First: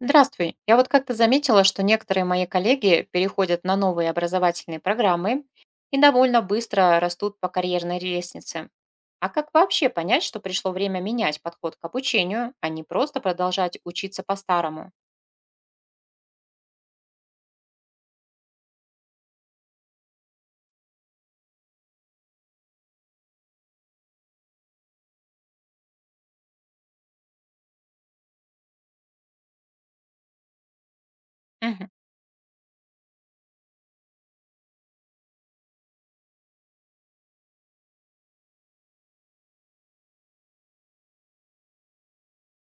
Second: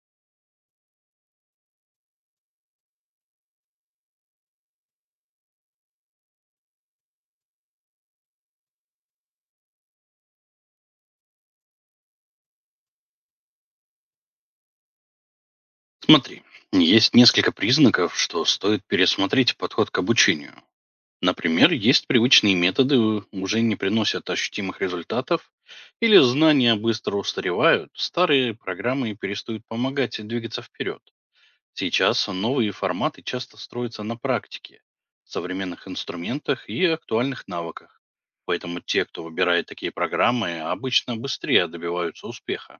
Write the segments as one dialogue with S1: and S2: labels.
S1: Здравствуй. Я вот как-то заметила, что некоторые мои коллеги переходят на новые образовательные программы и довольно быстро растут по карьерной лестнице. А как вообще понять, что пришло время менять подход к обучению, а не просто продолжать учиться по-старому?
S2: Смотри, есть несколько признаков, что стоит пересмотреть подход к обучению. Например, есть привычные методы, уже не приносят ощутимых результатов, или знания быстро устаревают, старые программы перестают помогать и двигаться вперед.
S1: Мгм.
S2: Сейчас новые форматы часто строятся на практике, современных инструментах и актуальных навыках. Поэтому те, кто выбирает такие программы, обычно быстрее добиваются успеха.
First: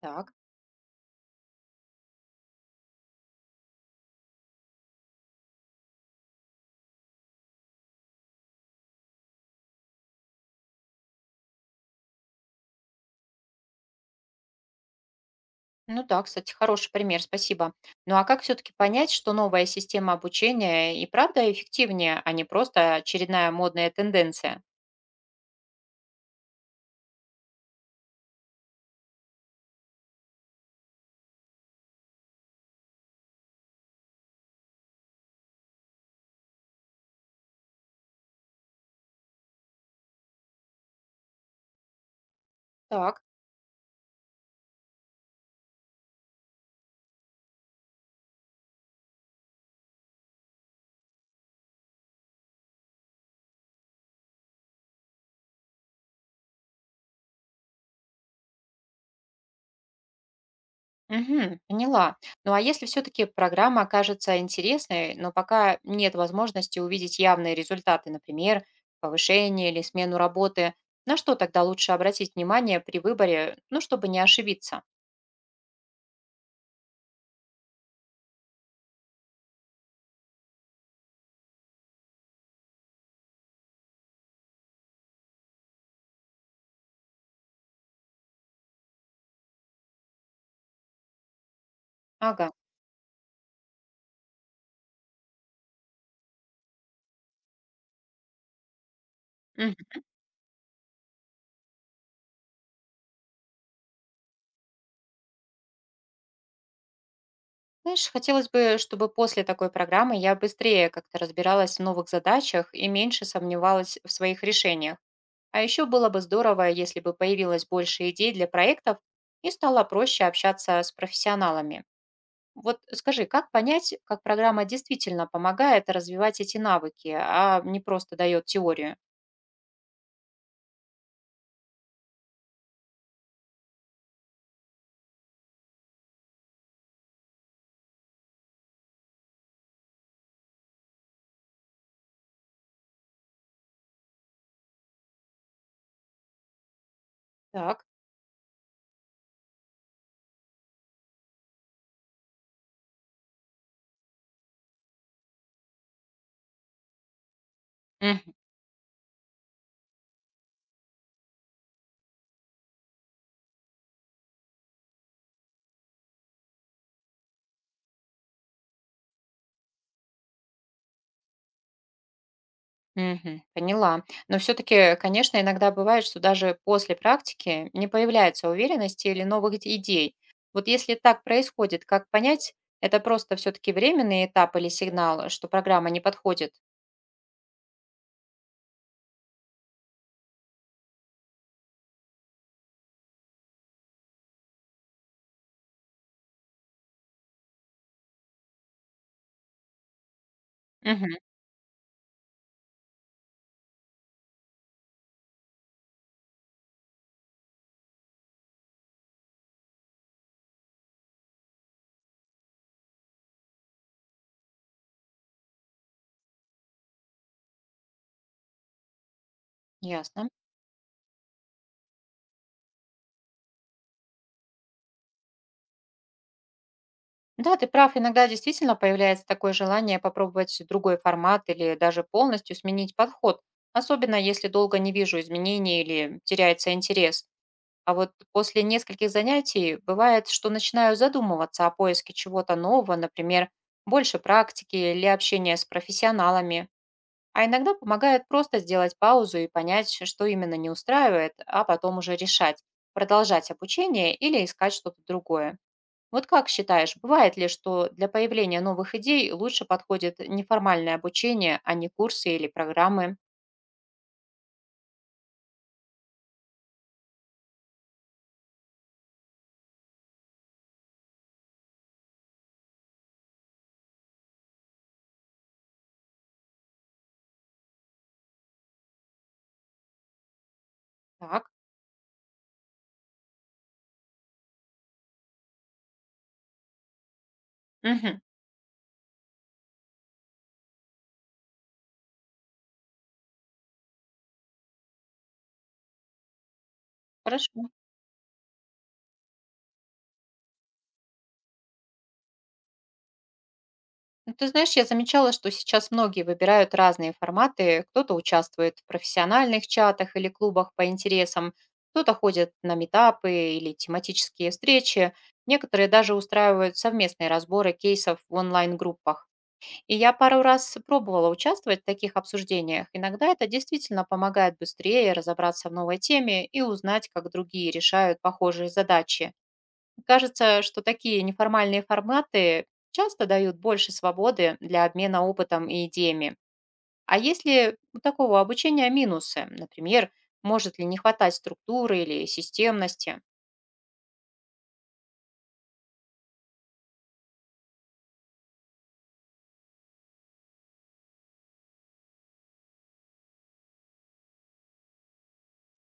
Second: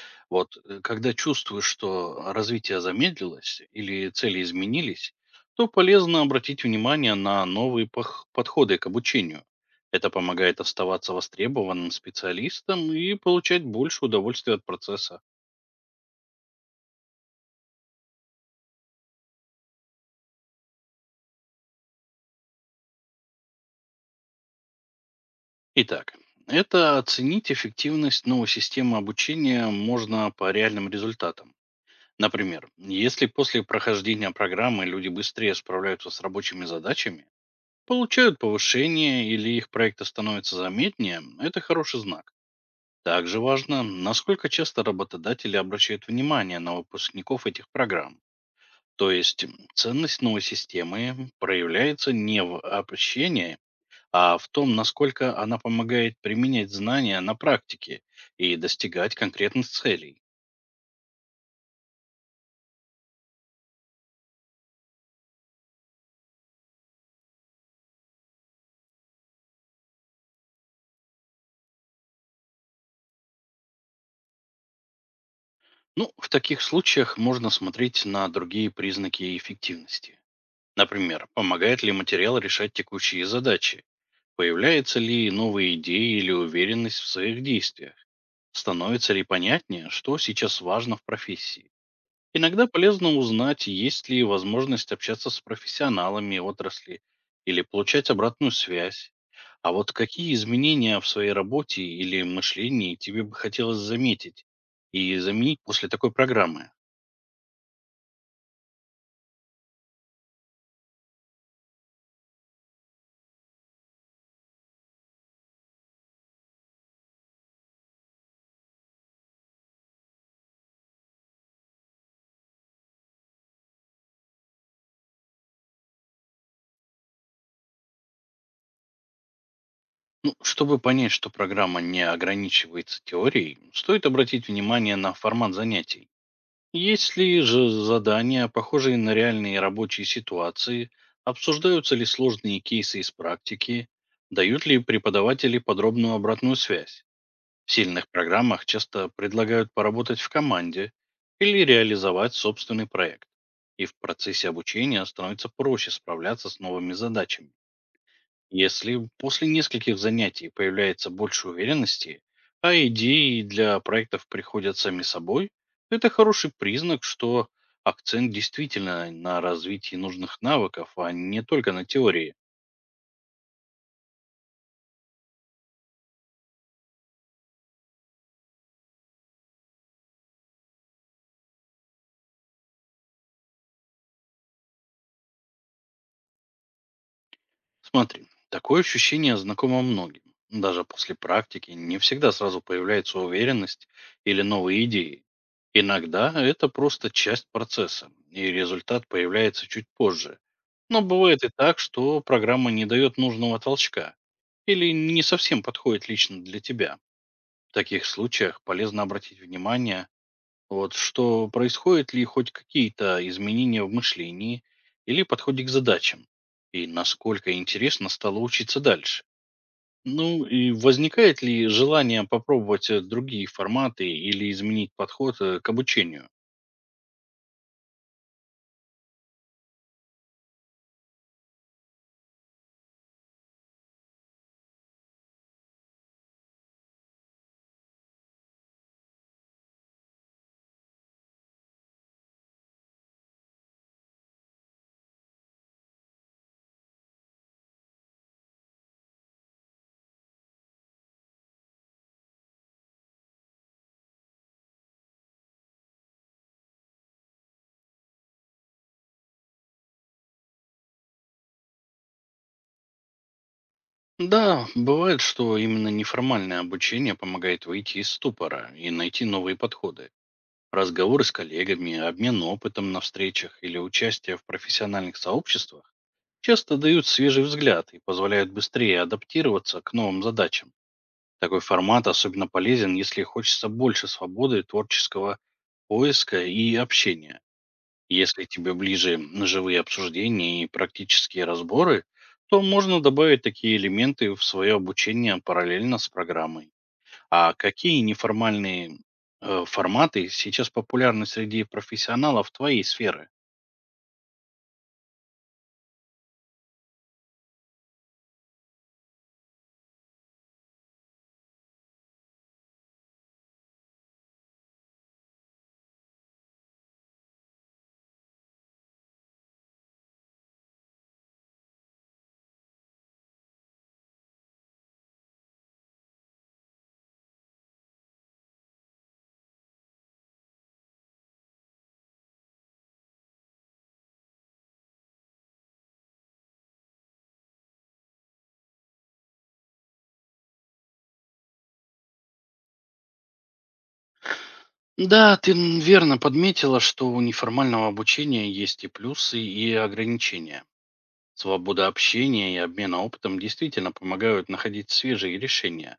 S1: Так.
S2: Вот, когда чувствуешь, что развитие замедлилось или цели изменились, то полезно обратить внимание на новые подходы к обучению. Это помогает оставаться востребованным специалистом и получать больше удовольствия от процесса.
S1: Ну да, кстати, хороший пример, спасибо. Ну а как все-таки понять, что новая система обучения и правда эффективнее, а не просто очередная модная тенденция?
S2: Итак, это оценить эффективность новой системы обучения можно по реальным результатам. Например, если после прохождения программы люди быстрее справляются с рабочими задачами, получают повышение или их проекты становятся заметнее, это хороший знак.
S1: Так.
S2: Также важно, насколько часто работодатели обращают внимание на выпускников этих программ. То есть ценность новой системы проявляется не в общении, а в том, насколько она помогает применять знания на практике и достигать конкретных целей.
S1: Мгм. Поняла. Ну а если все-таки программа окажется интересной, но пока нет возможности увидеть явные результаты, например, повышение или смену работы, на что тогда лучше обратить внимание при выборе, ну, чтобы не ошибиться?
S2: Ну, в таких случаях можно смотреть на другие признаки эффективности. Например, помогает ли материал решать текущие задачи? Появляются ли новые идеи или уверенность в своих действиях? Становится ли понятнее, что сейчас важно в профессии?
S1: Ага.
S2: Иногда полезно узнать, есть ли возможность общаться с профессионалами отрасли или получать обратную связь. А
S1: Мгм.
S2: вот какие изменения в своей работе или мышлении тебе бы хотелось заметить и заменить после такой программы?
S1: Знаешь, хотелось бы, чтобы после такой программы я быстрее как-то разбиралась в новых задачах и меньше сомневалась в своих решениях. А еще было бы здорово, если бы появилось больше идей для проектов и стало проще общаться с профессионалами. Вот скажи, как понять, как программа действительно помогает развивать эти навыки, а не просто дает теорию?
S2: Ну, чтобы понять, что программа не ограничивается теорией, стоит обратить внимание на формат занятий. Есть ли же задания, похожие на реальные рабочие ситуации? Обсуждаются ли сложные кейсы из практики? Дают ли преподаватели подробную обратную связь? В
S1: Так.
S2: сильных программах часто предлагают поработать в команде или реализовать собственный проект. И в процессе обучения становится проще справляться с новыми задачами.
S1: Мгм.
S2: Если после нескольких занятий появляется больше уверенности, а идеи для проектов приходят сами собой, это хороший признак, что акцент действительно на развитии нужных навыков, а не только на теории.
S1: Мгм. Поняла. Но все-таки, конечно, иногда бывает, что даже после практики не появляется уверенности или новых идей. Вот если так происходит, как понять, это просто все-таки временный этап или сигнал, что программа не подходит?
S2: Смотри, такое ощущение знакомо многим. Даже после практики не всегда сразу появляется уверенность или новые идеи. Иногда это просто часть процесса, и результат появляется чуть позже. Но
S1: Мгм.
S2: бывает и так, что программа не дает нужного толчка или не совсем подходит лично для тебя. В таких случаях полезно обратить внимание, вот, что происходит ли хоть какие-то изменения в мышлении или подходе к задачам, и насколько интересно стало учиться дальше.
S1: Ясно.
S2: Ну и возникает ли желание попробовать другие форматы или изменить подход к обучению?
S1: Да, ты прав, иногда действительно появляется такое желание попробовать другой формат или даже полностью сменить подход, особенно если долго не вижу изменений или теряется интерес. А вот после нескольких занятий бывает, что начинаю задумываться о поиске чего-то нового, например, больше практики или общения с профессионалами. А иногда помогает просто сделать паузу и понять, что именно не устраивает, а потом уже решать, продолжать обучение или искать что-то другое. Вот как считаешь, бывает ли, что для появления новых идей лучше подходит неформальное обучение, а не курсы или программы?
S2: Да, бывает, что именно неформальное обучение помогает выйти из ступора и найти новые подходы. Разговоры с коллегами, обмен опытом на встречах или участие в профессиональных сообществах часто дают свежий взгляд и позволяют быстрее адаптироваться к новым задачам.
S1: Так,
S2: Такой формат особенно полезен, если хочется больше свободы творческого поиска и общения.
S1: мгм,
S2: Если тебе ближе живые обсуждения и практические разборы, то можно добавить такие элементы в свое обучение параллельно с программой. А
S1: хорошо.
S2: какие неформальные форматы сейчас популярны среди профессионалов твоей сферы?
S1: Ну, ты знаешь, я замечала, что сейчас многие выбирают разные форматы. Кто-то участвует в профессиональных чатах или клубах по интересам, кто-то ходит на метапы или тематические встречи, некоторые даже устраивают совместные разборы кейсов в онлайн-группах. И я пару раз пробовала участвовать в таких обсуждениях. Иногда это действительно помогает быстрее разобраться в новой теме и узнать, как другие решают похожие задачи. Кажется, что такие неформальные форматы часто дают больше свободы для обмена опытом и идеями. А если у такого обучения минусы? Например, может ли не хватать структуры или системности?
S2: Да, ты верно подметила, что у неформального обучения есть и плюсы, и ограничения. Свобода общения и обмена опытом действительно помогают находить свежие решения,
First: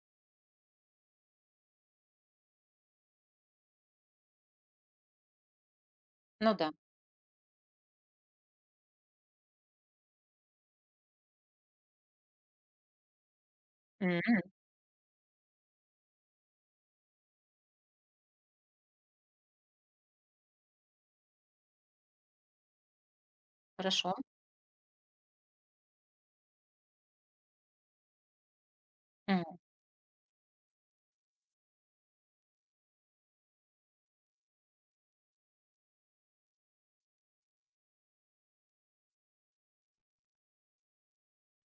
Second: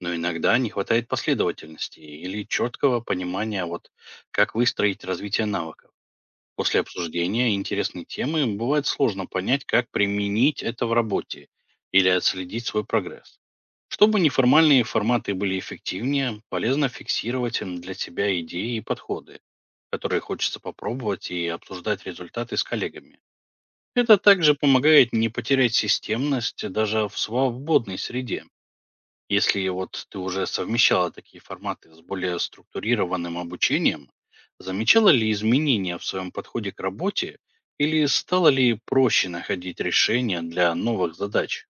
S2: но иногда не хватает последовательности или четкого понимания, вот, как выстроить развитие навыков.
S1: Ну да.
S2: После обсуждения интересной темы бывает сложно понять, как применить это в работе или отследить свой прогресс. Чтобы
S1: М,
S2: неформальные форматы были эффективнее, полезно фиксировать для себя идеи и подходы, которые хочется попробовать, и обсуждать результаты с коллегами.
S1: хорошо.
S2: Это также помогает не потерять системность даже в свободной среде. Если вот ты уже совмещала такие форматы с более структурированным обучением, замечала ли изменения в своем подходе к работе или стало ли проще находить решения для новых задач?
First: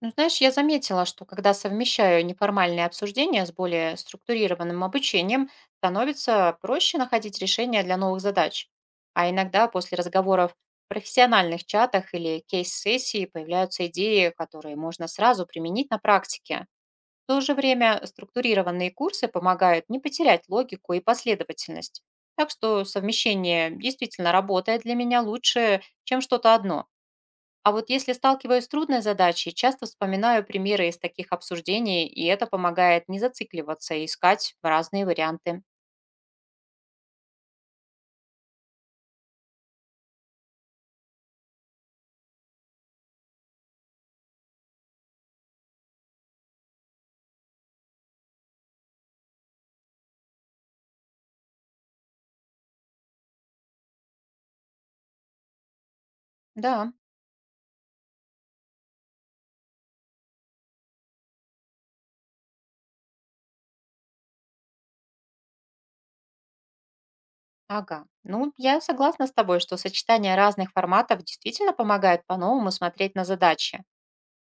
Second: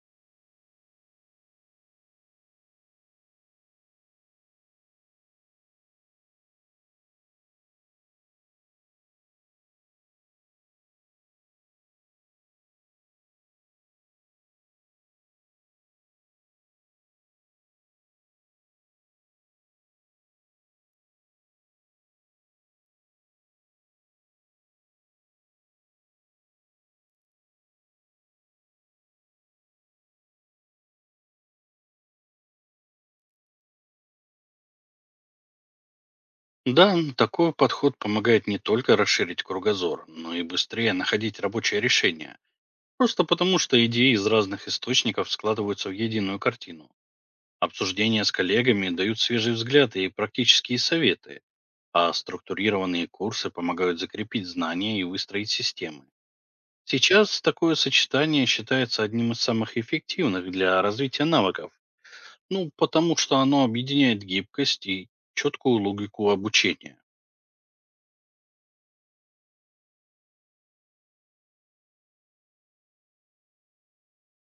S1: Ну, знаешь, я заметила, что когда совмещаю неформальные обсуждения с более структурированным обучением, становится проще находить решения для новых задач. А иногда после разговоров в профессиональных чатах или кейс-сессии появляются идеи, которые можно сразу применить на практике. В то же время структурированные курсы помогают не потерять логику и последовательность. Так что совмещение действительно работает для меня лучше, чем что-то одно. А вот если сталкиваюсь с трудной задачей, часто вспоминаю примеры из таких обсуждений, и это помогает не зацикливаться и искать разные варианты.
S2: Да, такой подход помогает не только расширить кругозор, но и быстрее находить рабочее решение. Просто потому, что идеи из разных источников складываются в единую картину. Обсуждения с коллегами дают свежий взгляд и практические советы, а структурированные курсы помогают закрепить знания и выстроить системы.
S1: Да,
S2: Сейчас такое сочетание считается одним из самых эффективных для развития навыков. Ну, потому что оно объединяет гибкость и четкую логику обучения.
S1: ага. Ну, я согласна с тобой, что сочетание разных форматов действительно помогает по-новому смотреть на задачи.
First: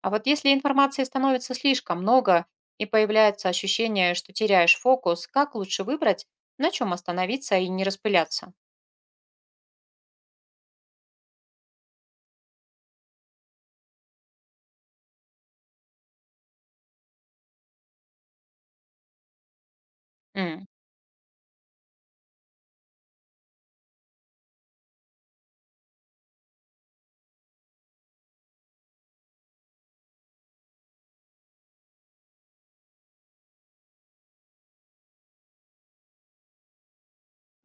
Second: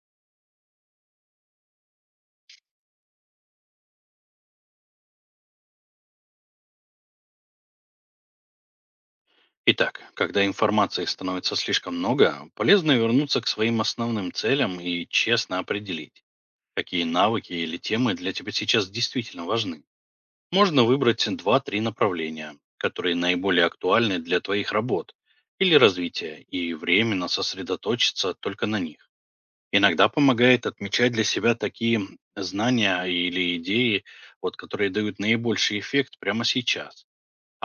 S1: А вот если информации становится слишком много и появляется ощущение, что теряешь фокус, как лучше выбрать, на чем остановиться и не распыляться?
S2: Итак, когда информации становится слишком много, полезно вернуться к своим основным целям и честно определить, какие навыки или темы для тебя сейчас действительно важны.
S1: М,
S2: Можно выбрать два-три направления, которые наиболее актуальны для твоих работ или развития, и временно сосредоточиться только на них. Иногда помогает отмечать для себя такие знания или идеи, вот, которые дают наибольший эффект прямо сейчас.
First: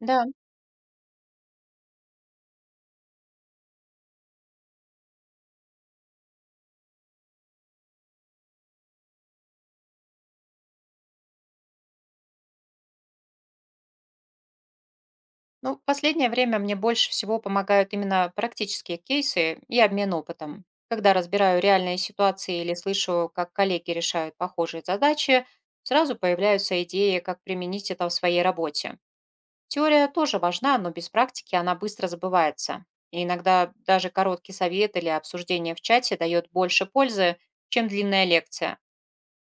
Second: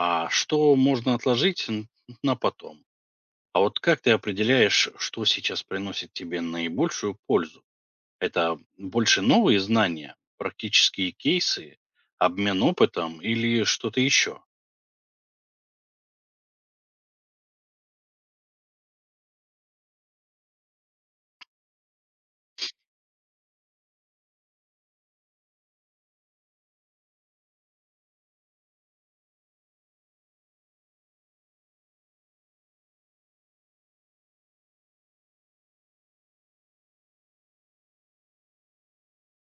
S1: Да,
S2: что можно отложить на потом? А вот как ты определяешь, что сейчас приносит тебе наибольшую пользу? Это больше новые знания, практические кейсы, обмен опытом или что-то еще?
S1: ну, в последнее время мне больше всего помогают именно практические кейсы и обмен опытом. Когда разбираю реальные ситуации или слышу, как коллеги решают похожие задачи, сразу появляются идеи, как применить это в своей работе. Теория тоже важна, но без практики она быстро забывается. И иногда даже короткий совет или обсуждение в чате дает больше пользы, чем длинная лекция.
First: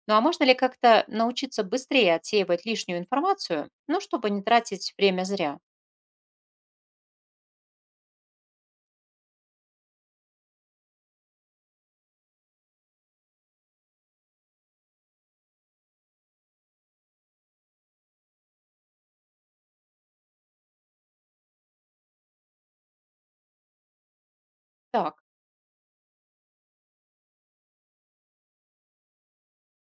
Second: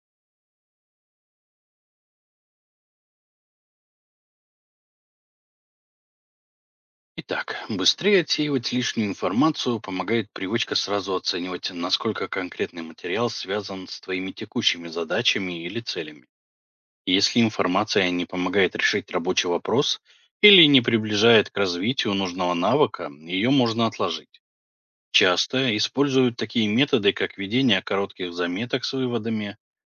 S1: Ну а можно ли как-то научиться быстрее отсеивать лишнюю информацию, ну, чтобы не тратить время зря?
S2: Итак, быстрее отсеивать лишнюю информацию помогает привычка сразу оценивать, насколько конкретный материал связан с твоими текущими задачами или целями. Если информация не помогает решить рабочий вопрос или не приближает к развитию нужного навыка, ее можно отложить.
S1: Так.
S2: Часто используют такие методы, как ведение коротких заметок с выводами,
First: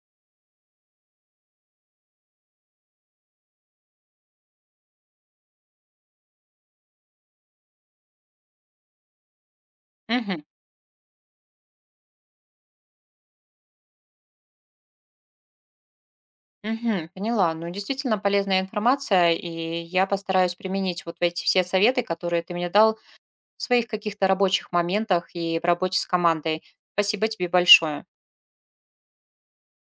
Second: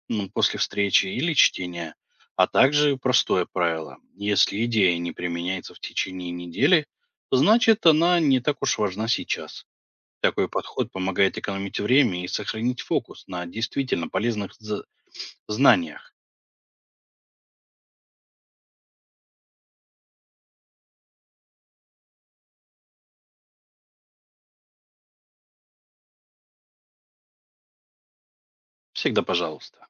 S2: после встречи или чтения, а также простое правило. Если идея не применяется в течение недели, значит она не так уж важна сейчас.
S1: Мгм.
S2: Такой подход помогает экономить время и сохранить фокус на действительно полезных знаниях.
S1: Мгм. Поняла. Ну, действительно полезная информация, и я постараюсь применить вот эти все советы, которые ты мне дал в своих каких-то рабочих моментах и в работе с командой. Спасибо тебе большое.
S2: Всегда пожалуйста.